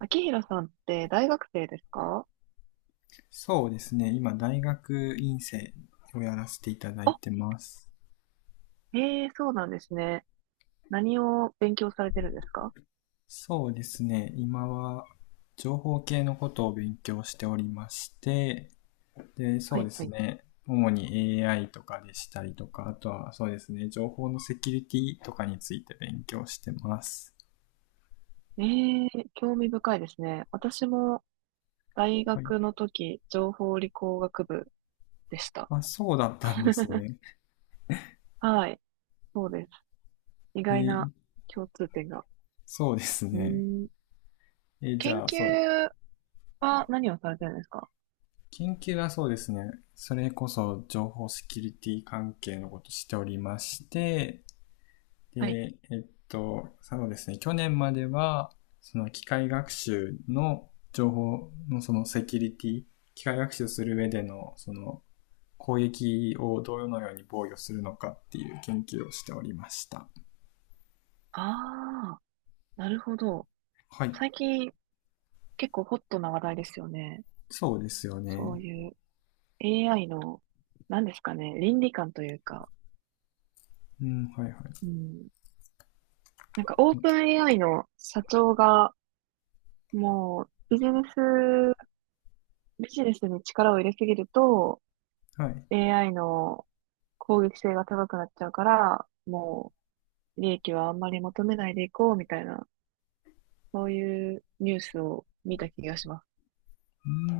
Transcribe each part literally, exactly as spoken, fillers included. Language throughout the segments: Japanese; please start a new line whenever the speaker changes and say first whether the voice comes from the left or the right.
right: 秋広さんって大学生ですか？
left: そうですね。今、大学院生をやらせていただい
right: あ、
left: てます。
right: ええ、そうなんですね。何を勉強されてるんですか？
left: そうですね。今は、情報系のことを勉強しておりまして、で、
right: は
left: そうで
right: いは
left: す
right: い。
left: ね。主に エーアイ とかでしたりとか、あとはそうですね、情報のセキュリティとかについて勉強してます。
right: ええ、興味深いですね。私も大
left: はい。
right: 学の時、情報理工学部でした。
left: まあ、そうだったんですね。
right: はい、そうです。意
left: え
right: 外な
left: ー
right: 共通点が。
left: そうです
right: うー
left: ね。
right: ん、
left: えーじ
right: 研
left: ゃあ、そう、
right: 究は何をされてるんですか？
left: 研究はそうですね。それこそ情報セキュリティ関係のことをしておりまして、
right: はい。
left: で、えっと、そうですね。去年までは、その機械学習の情報のそのセキュリティ、機械学習する上でのその攻撃をどのように防御するのかっていう研究をしておりました。
right: ああ、なるほど。
left: はい。
right: 最近結構ホットな話題ですよね。
left: そうですよ
right: そ
left: ね。
right: ういう エーアイ の何ですかね、倫理観というか、
left: うん、はいはい。
right: うん。なんかオープン エーアイ の社長がもうビジネス、ビジネスに力を入れすぎると
left: はい。
right: エーアイ の攻撃性が高くなっちゃうから、もう利益はあんまり求めないでいこうみたいな、そういうニュースを見た気がします。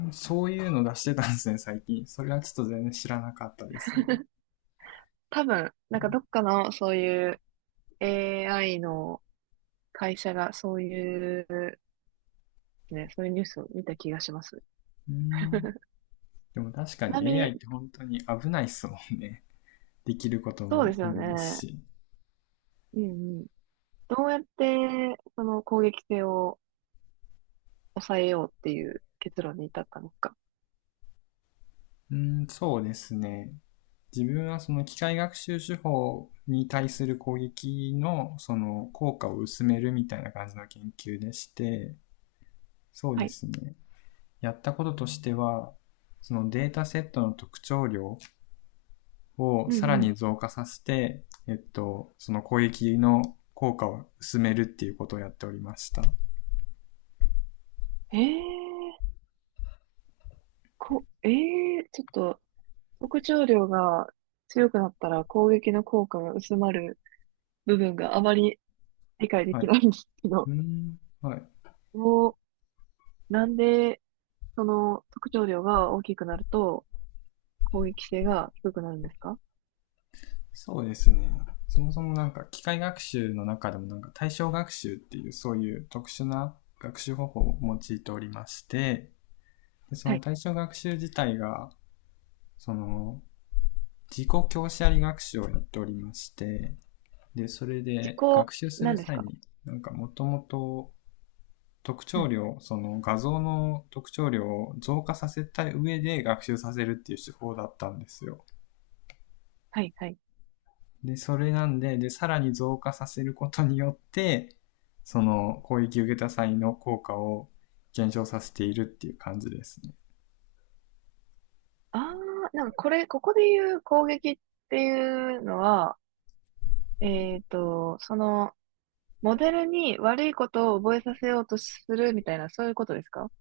left: うん、そういうの出してたんですね、最近。それはちょっと全然知らなかったですね。
right: 多分、なんかどっかのそういう エーアイ の会社がそういう、ね、そういうニュースを見た気がします。
left: うー
right: ち
left: ん。でも確か
right: なみ
left: に エーアイ
right: に、
left: って本当に危ないっすもんね。できること
right: そうで
left: も
right: すよ
left: 多いです
right: ね。
left: し。
right: うんどうやって、その攻撃性を抑えようっていう結論に至ったのか。
left: うーん、そうですね。自分はその機械学習手法に対する攻撃のその効果を薄めるみたいな感じの研究でして、そう
right: は
left: で
right: い。
left: すね。やったこととしては、そのデータセットの特徴量を
right: うん
left: さら
right: う
left: に増加させて、えっと、その攻撃の効果を薄めるっていうことをやっておりました。
right: ん。えー、こ、えー、ちょっと、特徴量が強くなったら攻撃の効果が薄まる部分があまり理解で
left: はい。
right: きないんですけ
left: うー
right: ど、
left: ん。はい。
right: もう、なんで、その特徴量が大きくなると攻撃性が低くなるんですか？
left: そうですね。そもそもなんか機械学習の中でもなんか対象学習っていうそういう特殊な学習方法を用いておりまして、でそ
right: は
left: の
right: い。
left: 対象学習自体が、その自己教師あり学習をやっておりまして、で、それ
right: 自
left: で
right: 己、
left: 学習す
right: な
left: る
right: んです
left: 際
right: か？
left: になんかもともと特
right: う
left: 徴
right: ん。
left: 量、その画像の特徴量を増加させた上で学習させるっていう手法だったんですよ。
right: はい、はい。
left: で、それなんで、で、さらに増加させることによって、その攻撃を受けた際の効果を減少させているっていう感じですね。
right: ああ、なんかこれ、ここで言う攻撃っていうのは、えっと、その、モデルに悪いことを覚えさせようとするみたいな、そういうことですか？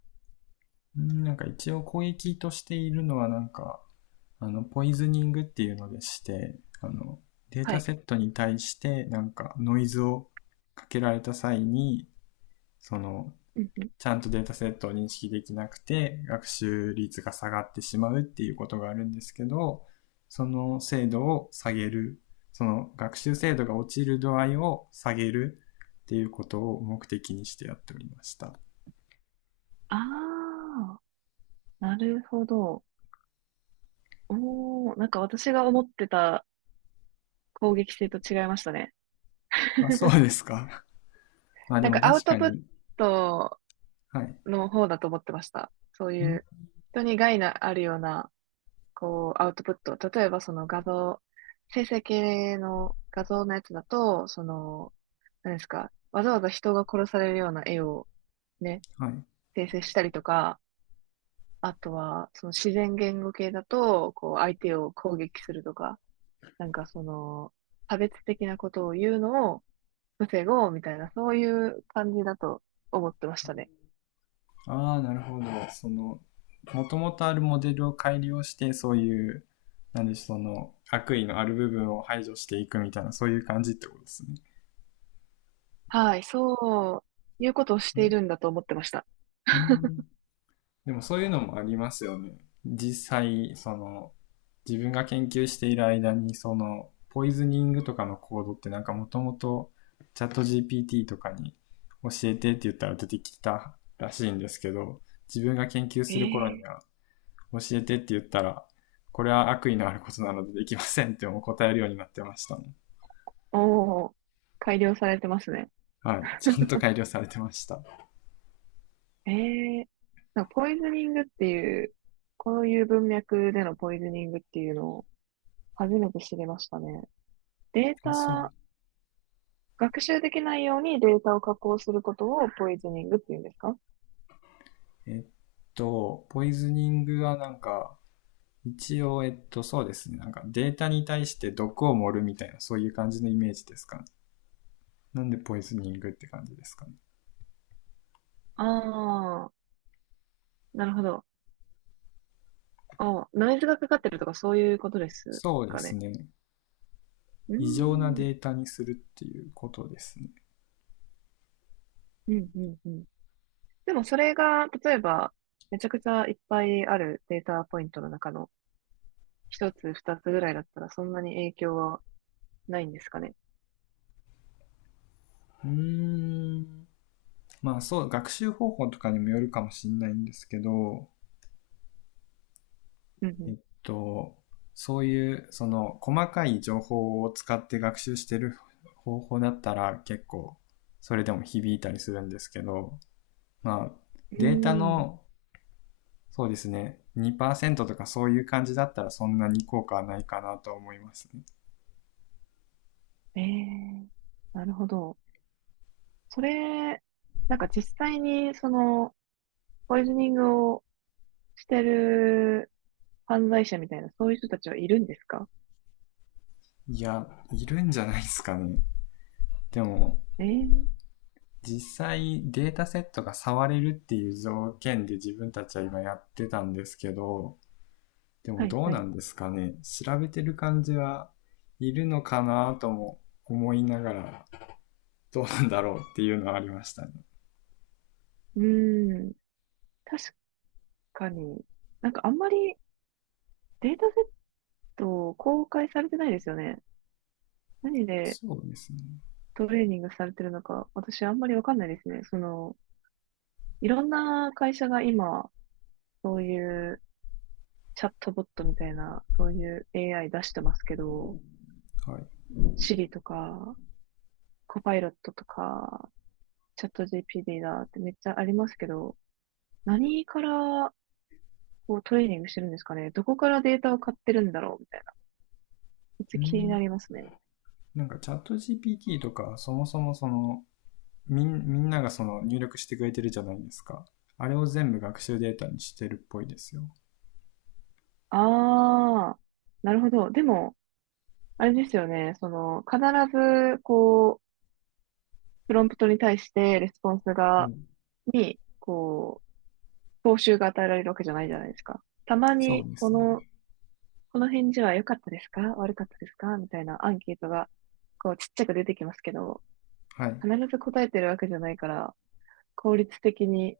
left: んなんか一応攻撃としているのはなんか、あの、ポイズニングっていうのでして、あの、デー
right: は
left: タ
right: い。
left: セットに対してなんかノイズをかけられた際に、その
right: うんうん。
left: ちゃんとデータセットを認識できなくて、学習率が下がってしまうっていうことがあるんですけど、その精度を下げる、その学習精度が落ちる度合いを下げるっていうことを目的にしてやっておりました。
right: ああ、なるほど。おー、なんか私が思ってた攻撃性と違いましたね。
left: あ、そうですか。まあで
right: なん
left: も
right: かアウ
left: 確か
right: トプッ
left: に、
right: ト
left: はい。
right: の方だと思ってました。そういう
left: ん
right: 人に害のあるような、こう、アウトプット。例えばその画像、生成系の画像のやつだと、その、何ですか、わざわざ人が殺されるような絵をね、
left: はい。
right: 生成したりとか、あとは、その自然言語系だと、こう、相手を攻撃するとか、なんかその、差別的なことを言うのを防ごうみたいな、そういう感じだと思ってましたね。
left: ああ、なるほど。その、もともとあるモデルを改良して、そういう、なんでしょう、その、悪意のある部分を排除していくみたいな、そういう感じってことですね。
right: はい、そう、いうことをしているんだと思ってました。
left: うんでもそういうのもありますよね。実際、その、自分が研究している間に、その、ポイズニングとかのコードってなんかもともとチャット ジーピーティー とかに教えてって言ったら出てきたらしいんですけど、自分が研究する頃に
right: え
left: は
right: え、
left: 教えてって言ったら、これは悪意のあることなのでできませんってもう答えるようになってましたね。
right: おお、改良されてますね。
left: はい。ちゃんと改良されてました。
right: ええ、なんかポイズニングっていう、こういう文脈でのポイズニングっていうのを初めて知りましたね。デー
left: あ、そう。
right: タ学習できないようにデータを加工することをポイズニングって言うんですか？
left: えっと、ポイズニングはなんか、一応、えっと、そうですね。なんかデータに対して毒を盛るみたいな、そういう感じのイメージですかね。なんでポイズニングって感じですかね。
right: ああー、なるほど。ああ、ノイズがかかってるとかそういうことです
left: そうで
right: か
left: す
right: ね。
left: ね。
right: うー
left: 異常な
right: ん、
left: データにするっていうことですね。
right: うん、うん、うん。でもそれが、例えば、めちゃくちゃいっぱいあるデータポイントの中の一つ、二つぐらいだったらそんなに影響はないんですかね。
left: うーん。まあそう、学習方法とかにもよるかもしれないんですけど、
right: う
left: え
right: ん、
left: っと、そういう、その、細かい情報を使って学習してる方法だったら結構、それでも響いたりするんですけど、まあ、
right: うん。う
left: データ
right: ーん。
left: のそうですね。にパーセントとかそういう感じだったらそんなに効果はないかなと思いますね。
right: ええ、なるほど。それ、なんか実際にその、ポイズニングをしてる犯罪者みたいな、そういう人たちはいるんですか？
left: いや、いるんじゃないですかね。でも、
right: えー、
left: 実際データセットが触れるっていう条件で自分たちは今やってたんですけど、でも
right: はい、
left: どう
right: は
left: な
right: い。
left: んですかね。調べてる感じはいるのかなとも思いながら、どうなんだろうっていうのはありましたね。
right: うーん、確かに、なんかあんまりデータセット公開されてないですよね。何で
left: そうですね。
right: トレーニングされてるのか、私あんまりわかんないですね。その、いろんな会社が今、そういうチャットボットみたいな、そういう エーアイ 出してますけど、
left: はい。
right: Siri とか、コパイロットとか、チャット ジーピーティー だってめっちゃありますけど、何からこうトレーニングしてるんですかね。どこからデータを買ってるんだろうみたいな。めっち
left: う
right: ゃ気に
left: ん。
right: なりますね。
left: なんかチャット ジーピーティー とかそもそもそのみんみんながその入力してくれてるじゃないですか。あれを全部学習データにしてるっぽいですよ。
right: ああ、なるほど。でも、あれですよね。その、必ず、こう、プロンプトに対してレスポンス
left: う
right: が、
left: ん。
right: に、こう、報酬が与えられるわけじゃないじゃないですか。たま
left: そう
right: に、
left: で
right: こ
left: す
right: の、
left: ね。
right: この返事は良かったですか悪かったですかみたいなアンケートが、こう、ちっちゃく出てきますけど、
left: はい。
right: 必ず答えてるわけじゃないから、効率的に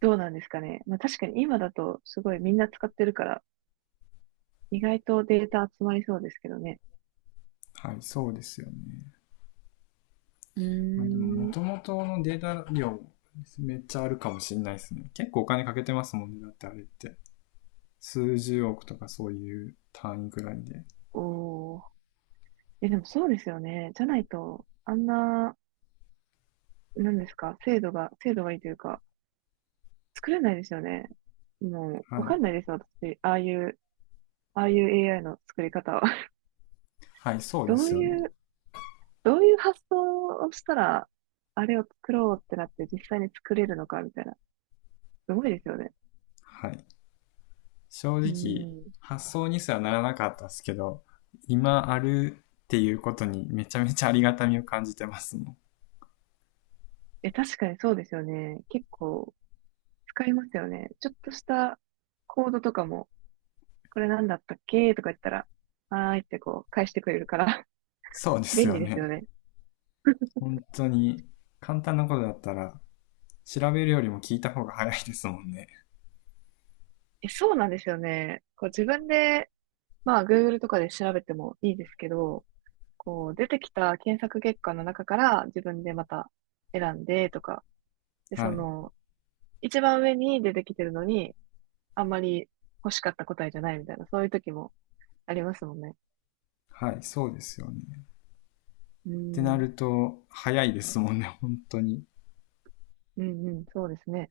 right: どうなんですかね。まあ確かに今だとすごいみんな使ってるから、意外とデータ集まりそうですけどね。
left: はい、そうですよね。
right: う
left: まあでも、
right: ーん。
left: 元々のデータ量、めっちゃあるかもしれないですね。結構お金かけてますもんね。だってあれって。数十億とかそういう単位くらいで。
right: おー。え、でもそうですよね。じゃないと、あんな、なんですか、精度が、精度がいいというか、作れないですよね。も
left: は
right: う、わか
left: い。
right: んないですよ、私。ああいう、ああいう エーアイ の作り方は。
left: はい、そうで
right: どう
left: すよね。
right: いう、どういう発想をしたら、あれを作ろうってなって実際に作れるのか、みたいな。すごいですよね。
left: はい。正
right: う
left: 直、
right: ん。
left: 発想にすらならなかったですけど、今あるっていうことにめちゃめちゃありがたみを感じてますもん。
right: え、確かにそうですよね。結構使いますよね。ちょっとしたコードとかもこれなんだったっけとか言ったら、はーいってこう返してくれるから
left: そうです
right: 便
left: よ
right: 利ですよ
left: ね。
right: ね。
left: 本当に、簡単なことだったら、調べるよりも聞いた方が早いですもんね。
right: え、そうなんですよね。こう自分で、まあ Google とかで調べてもいいですけど、こう出てきた検索結果の中から自分でまた選んでとか、で、そ
left: はい。
right: の、一番上に出てきてるのに、あんまり欲しかった答えじゃないみたいな、そういう時もありますもんね。
left: はい、そうですよね。っ
right: う
left: てな
right: ん、
left: ると、早いですもんね、本当に。
right: うん、うん、そうですね。